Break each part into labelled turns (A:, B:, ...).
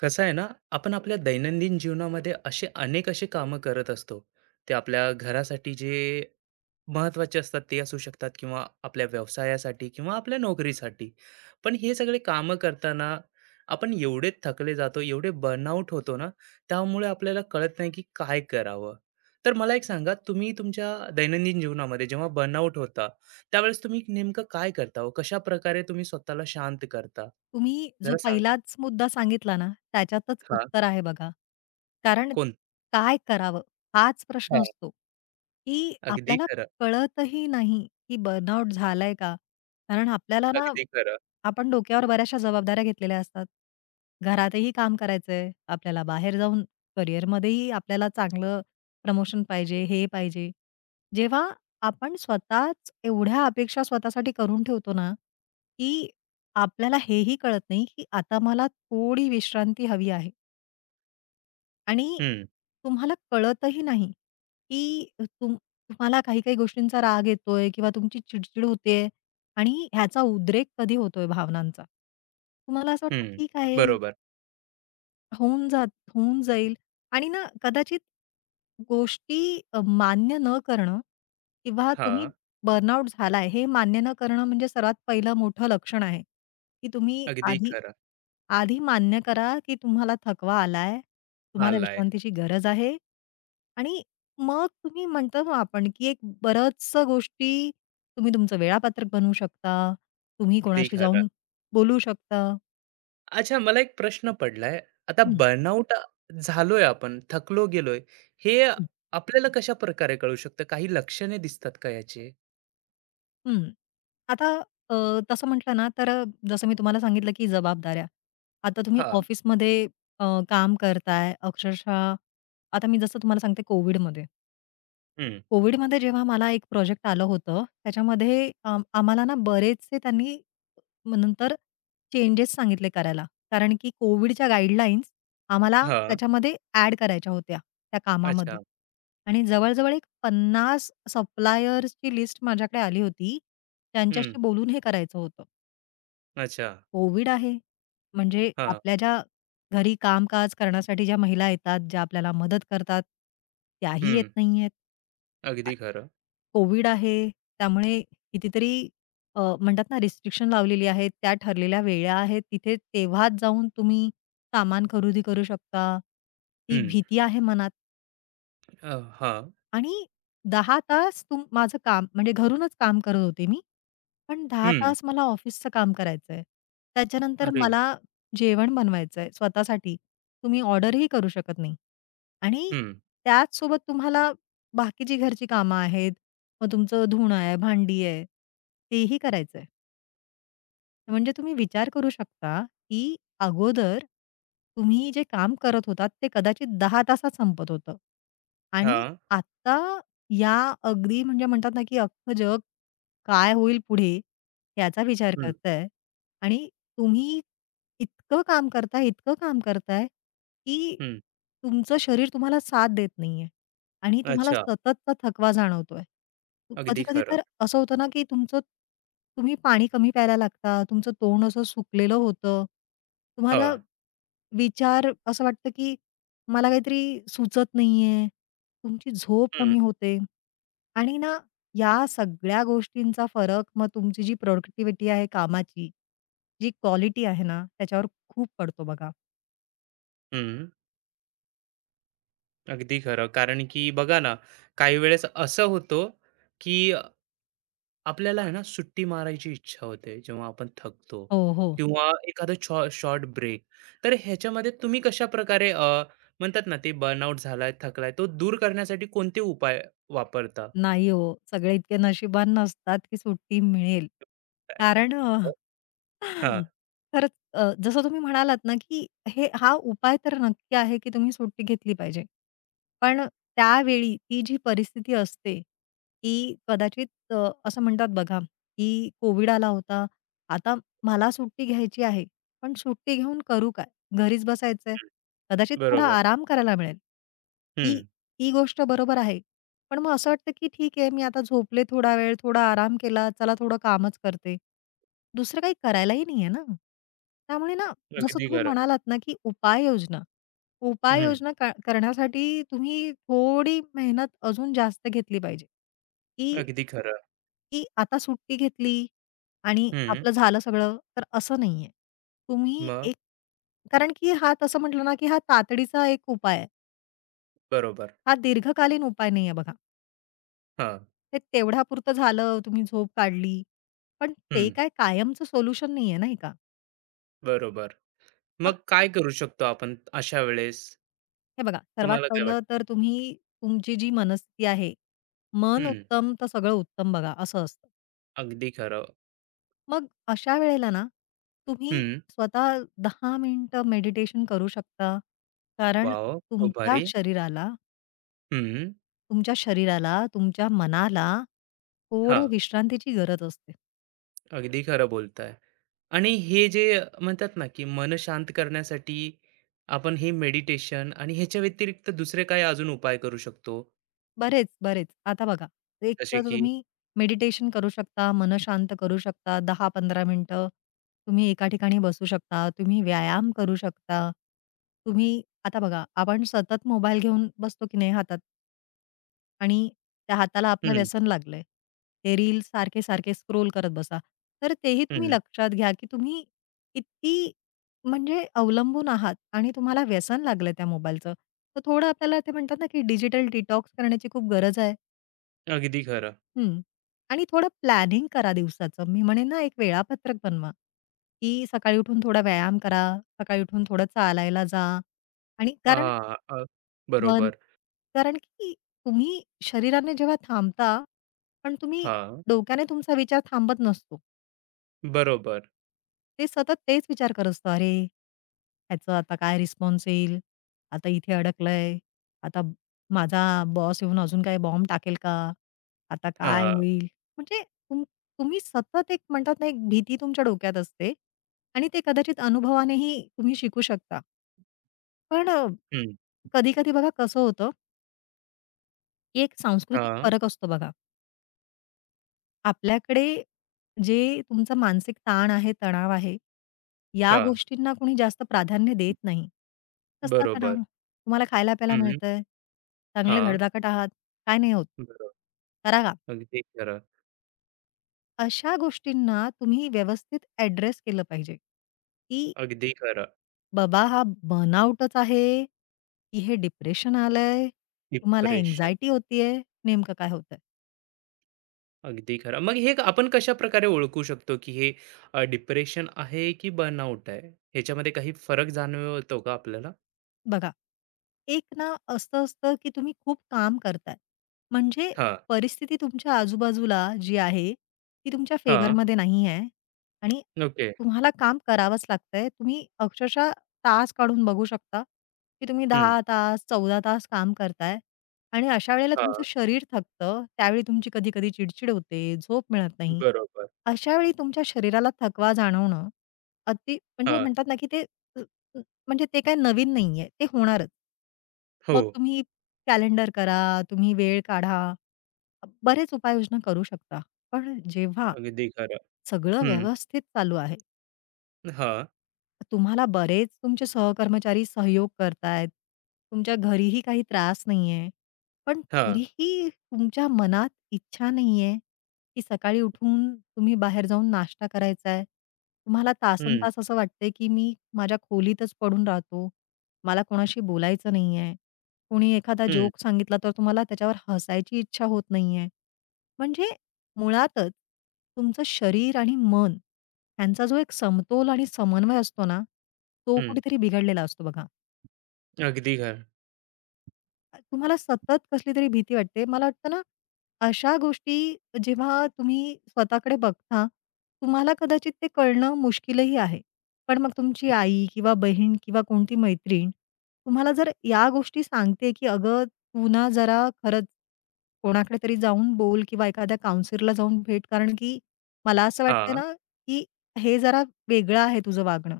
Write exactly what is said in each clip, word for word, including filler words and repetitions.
A: कसं आहे ना. आपण आपल्या दैनंदिन जीवनामध्ये असे अनेक असे कामं करत असतो. ते आपल्या घरासाठी जे महत्त्वाचे असतात ते असू शकतात किंवा आपल्या व्यवसायासाठी किंवा आपल्या नोकरीसाठी. पण हे सगळे कामं करताना आपण एवढे थकले जातो, एवढे बर्नआउट होतो ना, त्यामुळे आपल्याला कळत नाही की काय करावं. तर मला एक सांगा, तुम्ही तुमच्या दैनंदिन जीवनामध्ये जेव्हा बर्नआउट होता त्यावेळेस तुम्ही नेमकं काय करता हो? कशा प्रकारे तुम्ही स्वतःला शांत करता?
B: तुम्ही जो
A: जरा सांगा.
B: पहिलाच मुद्दा सांगितला ना, त्याच्यातच
A: हा.
B: उत्तर आहे बघा. कारण
A: कोण?
B: काय करावं? हाच प्रश्न असतो, की
A: अगदी
B: आपल्याला
A: खरं,
B: कळतही नाही, की बर्नआउट झालाय का? कारण आपल्याला ना,
A: अगदी खरं.
B: आपण डोक्यावर बऱ्याचशा जबाबदाऱ्या घेतलेल्या असतात. घरातही काम करायचंय, आपल्याला बाहेर जाऊन करिअरमध्येही आपल्याला चांगलं प्रमोशन पाहिजे, हे पाहिजे. जेव्हा आपण स्वतःच एवढ्या अपेक्षा स्वतःसाठी करून ठेवतो ना, की आपल्याला हेही कळत नाही, की आता मला थोडी विश्रांती हवी आहे आणि
A: हं,
B: तुम्हाला कळतही नाही, की तुम तुम्हाला काही-काही गोष्टींचा राग येतोय किंवा तुमची चिडचिड होतेय आणि ह्याचा उद्रेक कधी होतोय भावनांचा. तुम्हाला असं वाटतं,
A: हं.
B: ठीक आहे.
A: बरोबर.
B: होऊन जात होऊन जाईल आणि ना कदाचित गोष्टी अ, मान्य न करणं किंवा तुम्ही
A: हां,
B: बर्नआउट झालाय हे मान्य न करणं म्हणजे सर्वात पहिलं मोठं लक्षण आहे, की तुम्ही
A: अगदी
B: आधी
A: खरं.
B: आधी मान्य करा, की तुम्हाला थकवा आलाय, तुम्हाला
A: आलाय.
B: विश्रांतीची गरज आहे आणि मग तुम्ही म्हणतो ना आपण, की एक बऱ्याचशा गोष्टी तुम्ही तुमचं वेळापत्रक बनवू शकता, तुम्ही
A: अगदी
B: कोणाशी
A: खरं.
B: जाऊन बोलू शकता.
A: अच्छा, मला एक प्रश्न पडलाय. आता
B: हं.
A: बर्नआउट झालोय आपण, थकलो गेलोय. हे आपल्याला कशा प्रकारे कळू शकतं? काही लक्षणे दिसतात का याची?
B: हं. आता अ, तसं म्हटलं ना, तर अ, जसं मी तुम्हाला सांगितलं, की जबाबदाऱ्या. आता तुम्ही
A: हां,
B: ऑफिसमध्ये अ, काम करताय अक्षरशः. आता मी जसं तुम्हाला सांगते कोविडमध्ये.
A: हं,
B: कोविडमध्ये जेव्हा मला एक प्रोजेक्ट आलं होतं, त्याच्यामध्ये अ, आम्हाला ना बरेचसे त्यांनी मग नंतर चेंजेस सांगितले करायला. कारण की कोविडच्या गाईडलाईन्स आम्हाला
A: हां.
B: त्याच्यामध्ये ॲड करायच्या होत्या, त्या कामामध्ये.
A: अच्छा.
B: आणि जवळ-जवळ एक पन्नास सप्लायर्सची लिस्ट माझ्याकडे आली होती.
A: हं,
B: त्यांच्याशी बोलून हे करायचं होतं.
A: अच्छा.
B: कोविड आहे, म्हणजे
A: हां,
B: आपल्या ज्या घरी कामकाज करण्यासाठी ज्या महिला येतात, ज्या आपल्याला मदत करतात, त्याही येत
A: हं.
B: नाहीयेत. अ,
A: अगदी खरं.
B: कोविड आहे, त्यामुळे कितीतरी अ, म्हणतात ना रिस्ट्रिक्शन लावलेली आहेत. त्या ठरलेल्या वेळा आहेत, तिथे तेव्हाच जाऊन तुम्ही सामान खरेदी करू शकता. ती
A: हं.
B: भीती आहे मनात.
A: अ, हां.
B: आणि दहा तास तुम माझं काम म्हणजे घरूनच काम करत होते मी. पण दहा
A: हं.
B: तास मला ऑफिसचं काम करायचंय. त्याच्यानंतर
A: अरे!
B: मला जेवण बनवायचंय स्वतःसाठी. तुम्ही ऑर्डरही करू शकत नाही. आणि
A: हं.
B: त्याचसोबत तुम्हाला बाकीची घरची कामं आहेत. मग तुमचं धुणं आहे, भांडी आहे, तेही करायचंय. म्हणजे तुम्ही विचार करू शकता, की अगोदर तुम्ही जे काम करत होतात ते कदाचित दहा तासात संपत होतं आणि
A: हां.
B: आत्ता या अगदी म्हणजे म्हणतात ना, की अख्खं जग, काय होईल पुढे याचा विचार
A: हं,
B: करताय आणि तुम्ही इतकं काम करताय, इतकं काम करताय, की
A: हं.
B: तुमचं शरीर तुम्हाला साथ देत नाहीये आणि तुम्हाला
A: अच्छा.
B: सततचा थकवा जाणवतोय.
A: अगदी
B: कधी-कधी
A: खरं.
B: तर असं होतं ना, की तुमचं तुम्ही पाणी कमी प्यायला लागता, तुमचं तोंड असं सुकलेलं होतं. तुम्हाला
A: हां.
B: विचार असं वाटतं, की मला काहीतरी सुचत नाहीये, तुमची झोप
A: हं,
B: कमी होते. आणि ना, या सगळ्या गोष्टींचा फरक मग तुमची जी प्रॉडक्टिव्हिटी आहे कामाची, जी क्वालिटी आहे ना, त्याच्यावर खूप पडतो बघा.
A: हं. अगदी खरं. कारण की बघा ना, काही वेळेस असं होतं की आपल्याला आहे ना सुट्टी मारायची इच्छा होते, जेव्हा आपण थकतो
B: हो, हो.
A: किंवा एखादा छॉ शॉर्ट ब्रेक. तर ह्याच्यामध्ये तुम्ही कशा प्रकारे अ, म्हणतात ना ते बर्नआउट झालाय, थकलाय, तो दूर करण्यासाठी कोणते उपाय वापरता?
B: नाही हो, सगळे इतके नशिबान नसतात, की सुट्टी मिळेल. कारण अ,
A: हां,
B: खरंच अ, जसं तुम्ही म्हणालात ना, की हे हा उपाय तर नक्की आहे, की तुम्ही सुट्टी घेतली पाहिजे. पण त्यावेळी ती जी परिस्थिती असते, ती कदाचित अ, असं म्हणतात बघा, की कोव्हिड आला होता. आता मला सुट्टी घ्यायची आहे, पण सुट्टी घेऊन करू काय? घरीच बसायचंय. कदाचित थोडा
A: बरोबर.
B: आराम करायला मिळेल. ही
A: हं,
B: ही गोष्ट बरोबर आहे. पण मग असं वाटतं की ठीक आहे, मी आता झोपले थोडा वेळ, थोडा आराम केला, चला थोडं कामच करते. दुसरं काही करायलाही नाहीये ना. त्यामुळे ना, जसं
A: अगदी
B: तुम्ही
A: खरं.
B: म्हणालात ना, की उपाययोजना.
A: हं,
B: उपाययोजना क करण्यासाठी तुम्ही थोडी मेहनत अजून जास्त घेतली पाहिजे, की
A: अगदी खरं.
B: की आता सुट्टी घेतली आणि
A: हं,
B: आपलं झालं सगळं, तर असं नाहीये. तुम्ही
A: मग?
B: एक कारण की हा तसं म्हटलं ना, की हा तातडीचा एक उपाय आहे.
A: बरोबर.
B: हा दीर्घकालीन उपाय नाहीये बघा.
A: हां,
B: ते तेवढ्यापुरतं झालं, तुम्ही झोप काढली. पण
A: हं,
B: ते काय कायमचं सोल्युशन नाहीये, नाही का?
A: बरोबर.
B: मग
A: मग काय करू शकतो आपण अशा वेळेस?
B: हे बघा, सर्वात
A: तुम्हाला काय
B: पहिलं
A: वाटतं?
B: तर तुम्ही तुमची जी मनस्थिती आहे, मन
A: हं,
B: उत्तम तर सगळं उत्तम बघा, असं असतं.
A: अगदी खरं.
B: मग अशा वेळेला ना, तुम्ही
A: हं.
B: स्वतः दहा मिनिटं मेडिटेशन करू शकता. कारण
A: वॉव! खूप
B: तुमच्या
A: भारी.
B: शरीराला
A: हं.
B: तुमच्या शरीराला, तुमच्या मनाला थोडं
A: हां,
B: विश्रांतीची गरज असते.
A: अगदी खरं बोलताय. आणि हे जे म्हणतात ना, की मन शांत करण्यासाठी आपण हे मेडिटेशन आणि ह्याच्या व्यतिरिक्त दुसरे काय अजून उपाय करू शकतो?
B: बरेच, बरेच. आता बघा, एक
A: जसे
B: तर
A: की.
B: तुम्ही मेडिटेशन करू शकता, मन शांत करू शकता, दहा ते पंधरा मिनिटं तुम्ही एका ठिकाणी बसू शकता, तुम्ही व्यायाम करू शकता. तुम्ही आता बघा, आपण सतत मोबाईल घेऊन बसतो की नाही हातात? आणि त्या हाताला आपलं
A: हं,
B: व्यसन लागलंय. ते रील्स सारखे-सारखे स्क्रोल करत बसा. तर तेही तुम्ही
A: हं.
B: लक्षात घ्या, की तुम्ही किती म्हणजे अवलंबून आहात आणि तुम्हाला व्यसन लागलं त्या मोबाईलचं. तर थोडं आपल्याला ते म्हणतात ना, की डिजिटल डिटॉक्स करण्याची खूप गरज आहे.
A: अगदी खरं.
B: हं. आणि थोडं प्लॅनिंग करा दिवसाचं. मी म्हणेन ना, एक वेळापत्रक बनवा, की सकाळी उठून थोडा व्यायाम करा, सकाळी उठून थोडं चालायला जा आणि कारण
A: हां, अ,
B: बन
A: बरोबर.
B: कारण की तुम्ही शरीराने जेव्हा थांबता, पण तुम्ही
A: हां,
B: डोक्याने तुमचा विचार थांबत नसतो.
A: बरोबर.
B: ते सतत तेच विचार करत असतो. अरे, ह्याचं आता काय रिस्पॉन्स येईल? आता इथे अडकलंय. आता माझा बॉस येऊन अजून काही बॉम्ब टाकेल का? आता काय
A: हां,
B: होईल? म्हणजे तुम तुम्ही सतत एक म्हणतात ना, एक भीती तुमच्या डोक्यात असते आणि ते कदाचित अनुभवानेही तुम्ही शिकू शकता. पण अ,
A: हं.
B: कधी-कधी बघा कसं होतं, की एक सांस्कृतिक
A: हां,
B: फरक असतो बघा. आपल्याकडे जे तुमचा मानसिक ताण आहे, तणाव आहे, या
A: हां.
B: गोष्टींना कोणी जास्त प्राधान्य देत नाही. कसला तणाव?
A: बरोबर.
B: तुम्हाला खायला-प्यायला
A: हं.
B: मिळतंय, चांगले
A: हां,
B: धडधाकट आहात, काय नाही होत.
A: बरोबर.
B: करा का?
A: अगदी खरं,
B: अशा गोष्टींना तुम्ही व्यवस्थित ॲड्रेस केलं पाहिजे, की
A: अगदी खरं.
B: बाबा हा बर्नआउटच आहे, की हे डिप्रेशन आलंय, तुम्हाला
A: डिप्रेशन.
B: अँक्झायटी होतीये, नेमकं काय होतंय?
A: अगदी खरं. मग हे आपण कशाप्रकारे ओळखू शकतो, की हे डिप्रेशन आहे की बर्नआउट आहे? ह्याच्यामध्ये काही फरक जाणवतो का आपल्याला?
B: बघा, एक ना असं असतं, की तुम्ही खूप काम करताय. म्हणजे
A: हां,
B: परिस्थिती तुमच्या आजूबाजूला जी आहे, ती तुमच्या
A: हां.
B: फेवरमध्ये नाही आहे आणि
A: ओके.
B: तुम्हाला काम करावंच लागतंय. तुम्ही अक्षरशः तास काढून बघू शकता, की तुम्ही
A: हं.
B: दहा तास, चौदा तास काम करताय आणि अशा वेळेला तुमचं
A: हां,
B: शरीर थकतं. त्यावेळी तुमची कधी-कधी चिडचिड होते, झोप मिळत नाही.
A: बरोबर.
B: अशा वेळी तुमच्या शरीराला थकवा जाणवणं अति म्हणजे
A: हां.
B: म्हणतात ना, की ते म्हणजे ते काही नवीन नाहीये, ते होणारच.
A: हो,
B: मग तुम्ही कॅलेंडर करा, तुम्ही वेळ काढा, बरेच उपाययोजना करू शकता. पण जेव्हा
A: अगदी खरं.
B: सगळं
A: हं.
B: व्यवस्थित चालू आहे,
A: हां,
B: तुम्हाला बरेच तुमचे सहकर्मचारी सहयोग करतायत. तुमच्या घरीही काही त्रास नाहीये. पण
A: हां.
B: तरीही तुमच्या मनात इच्छा नाहीये, की सकाळी उठून तुम्ही बाहेर जाऊन नाश्ता करायचाय. तुम्हाला
A: हं,
B: तासनतास असं वाटतंय, की मी माझ्या खोलीतच पडून राहतो. मला कोणाशी बोलायचं नाहीये. कोणी एखादा
A: हं,
B: जोक सांगितला तर तुम्हाला त्याच्यावर हसायची इच्छा होत नाहीये. म्हणजे मुळातच तुमचं शरीर आणि मन त्यांचा जो एक समतोल आणि समन्वय असतो ना, तो
A: हं.
B: कुठेतरी बिघडलेला असतो बघा.
A: अगदी खरं.
B: तुम्हाला सतत कसली तरी भीती वाटते. मला वाटतं ना, अशा गोष्टी जेव्हा तुम्ही स्वतःकडे बघता, तुम्हाला कदाचित ते कळणं मुश्किलही आहे. पण मग तुमची आई किंवा बहीण किंवा कोणती मैत्रीण तुम्हाला जर या गोष्टी सांगते, की "अगं, तू ना जरा खरंच कोणाकडे तरी जाऊन बोल किंवा एखाद्या काउन्सिलरला जाऊन भेट. कारण की मला असं वाटतंय
A: हां.
B: ना, की हे जरा वेगळं आहे तुझं वागणं."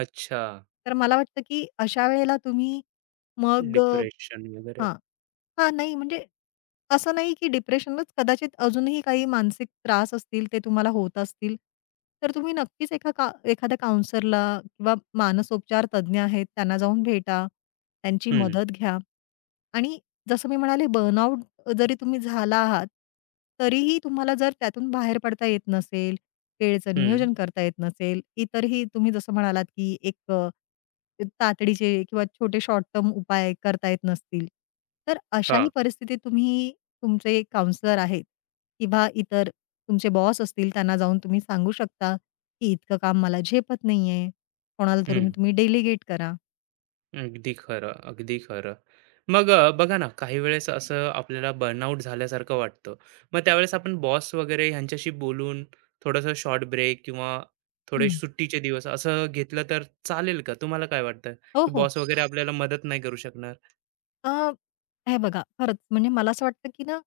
A: अच्छा.
B: तर मला वाटतं की अशा वेळेला तुम्ही मग अ,
A: डिप्रेशन वगैरे.
B: हां. हां, नाही म्हणजे असं नाही की डिप्रेशनलाच कदाचित अजूनही काही मानसिक त्रास असतील, ते तुम्हाला होत असतील, तर तुम्ही नक्कीच एका का एखाद्या काउन्सलरला किंवा मानसोपचार तज्ञ आहेत, त्यांना जाऊन भेटा. त्यांची
A: हं,
B: मदत घ्या. आणि जसं मी म्हणाले बर्नआउट जरी तुम्ही झाला आहात, तरीही तुम्हाला जर त्यातून बाहेर पडता येत नसेल, वेळेचं
A: हं.
B: नियोजन करता येत नसेल, इतरही तुम्ही जसं म्हणालात, की एक अ, तातडीचे किंवा छोटे शॉर्ट टर्म उपाय करता येत नसतील, तर अशाही
A: हां.
B: परिस्थितीत तुम्ही तुमचे काउंसलर आहेत किंवा इतर तुमचे बॉस असतील, त्यांना जाऊन तुम्ही सांगू शकता, की इतकं काम मला झेपत नाहीये. कोणाला तरी
A: हं.
B: तुम्ही डेलिगेट करा.
A: अगदी खरं, अगदी खरं. मग अ, बघा ना, काही वेळेस असं आपल्याला बर्नआउट झाल्यासारखं वाटतं. मग त्यावेळेस आपण बॉस वगैरे ह्यांच्याशी बोलून थोडंसं शॉर्ट ब्रेक किंवा थोडे
B: हं.
A: सुट्टीचे दिवस असं घेतलं तर चालेल का? तुम्हाला काय वाटतं,
B: हो,
A: की
B: हो.
A: बॉस वगैरे आपल्याला मदत नाही करू शकणार?
B: अ, हे बघा, खरंच म्हणजे मला असं वाटतं, की ना,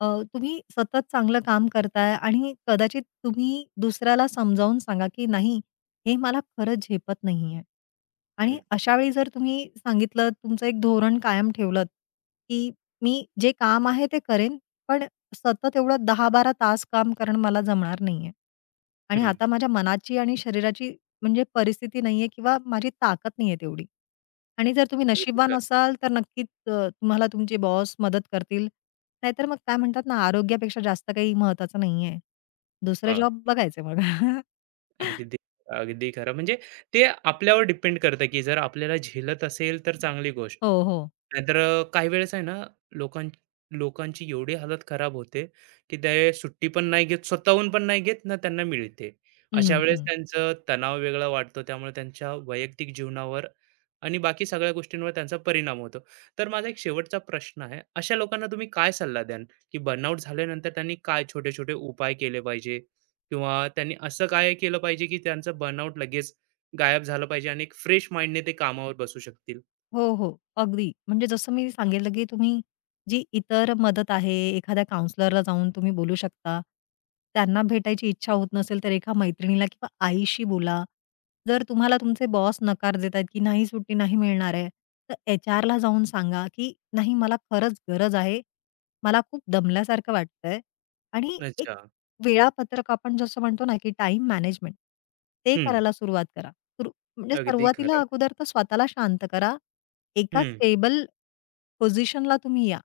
B: अ, तुम्ही सतत चांगलं काम करताय आणि कदाचित तुम्ही दुसऱ्याला समजावून सांगा, की नाही हे मला खरंच झेपत नाहीये. आणि
A: हं,
B: अशा वेळी जर तुम्ही सांगितलं, तुमचं एक धोरण कायम ठेवलंत, की मी जे काम आहे ते करेन, पण सतत एवढं दहा ते बारा तास काम करणं मला जमणार नाहीये. आणि
A: हं.
B: आता माझ्या मनाची आणि शरीराची म्हणजे परिस्थिती नाहीये किंवा माझी ताकद नाहीये तेवढी. आणि जर तुम्ही
A: अगदी
B: नशीबवान
A: खरं.
B: असाल तर नक्कीच अ, तुम्हाला तुमचे बॉस मदत करतील. नाहीतर मग काय म्हणतात ना, आरोग्यापेक्षा जास्त काही महत्वाचं नाहीये. दुसरे
A: हां.
B: जॉब बघायचे मग.
A: अगदी, अगदी खरं. म्हणजे ते आपल्यावर डिपेंड करतं, की जर आपल्याला झेलत असेल तर चांगली गोष्ट.
B: हो, हो.
A: नाहीतर अ, काही वेळेस आहे ना, लोकां लोकांची एवढी हालत खराब होते, की ते सुट्टी पण नाही घेत, स्वतःहून पण नाही घेत ना त्यांना मिळते. अशा
B: हं,
A: वेळेस
B: हं.
A: त्यांचं तणाव वेगळा वाढतो. त्यामुळे त्यांच्या वैयक्तिक जीवनावर आणि बाकी सगळ्या गोष्टींवर त्यांचा परिणाम होतो. तर माझा एक शेवटचा प्रश्न आहे. अशा लोकांना तुम्ही काय सल्ला द्याल, की बर्नआउट झाल्यानंतर त्यांनी काय छोटे-छोटे उपाय केले पाहिजे? किंवा त्यांनी असं काय केलं पाहिजे, की त्यांचं बर्नआउट लगेच गायब झालं पाहिजे आणि एक फ्रेश माइंडने ते कामावर बसू शकतील?
B: हो, हो. अगदी. म्हणजे जसं मी सांगितलं, की तुम्ही जी इतर मदत आहे, एखाद्या काउंसलरला जाऊन तुम्ही बोलू शकता. त्यांना भेटायची इच्छा होत नसेल, तर एका मैत्रिणीला किंवा आईशी बोला. जर तुम्हाला तुमचे बॉस नकार देत आहेत, की नाही सुट्टी नाही मिळणार आहे, तर एचआरला जाऊन सांगा, की नाही मला खरंच गरज आहे. मला खूप दमल्यासारखं वाटतंय आणि एक
A: अच्छा.
B: वेळापत्रक आपण जसं म्हणतो ना, की टाईम मॅनेजमेंट ते
A: हं.
B: करायला सुरुवात करा. सुरू म्हणजे
A: अगदी
B: सुरुवातीला
A: खरं.
B: अगोदर तर स्वतःला शांत करा, एका
A: हं.
B: स्टेबल पोझिशनला तुम्ही या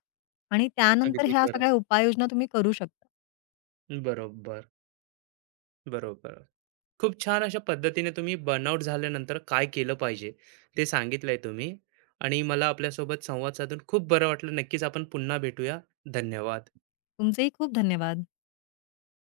B: आणि त्यानंतर
A: अगदी
B: ह्या
A: खरं.
B: सगळ्या उपाययोजना तुम्ही करू शकता.
A: बरोबर, बरोबर. खूप छान अशा पद्धतीने तुम्ही बर्नआउट झाल्यानंतर काय केलं पाहिजे ते सांगितलंय तुम्ही आणि मला आपल्यासोबत संवाद साधून खूप बरं वाटलं. नक्कीच आपण पुन्हा भेटूया. धन्यवाद.
B: तुमचेही खूप धन्यवाद.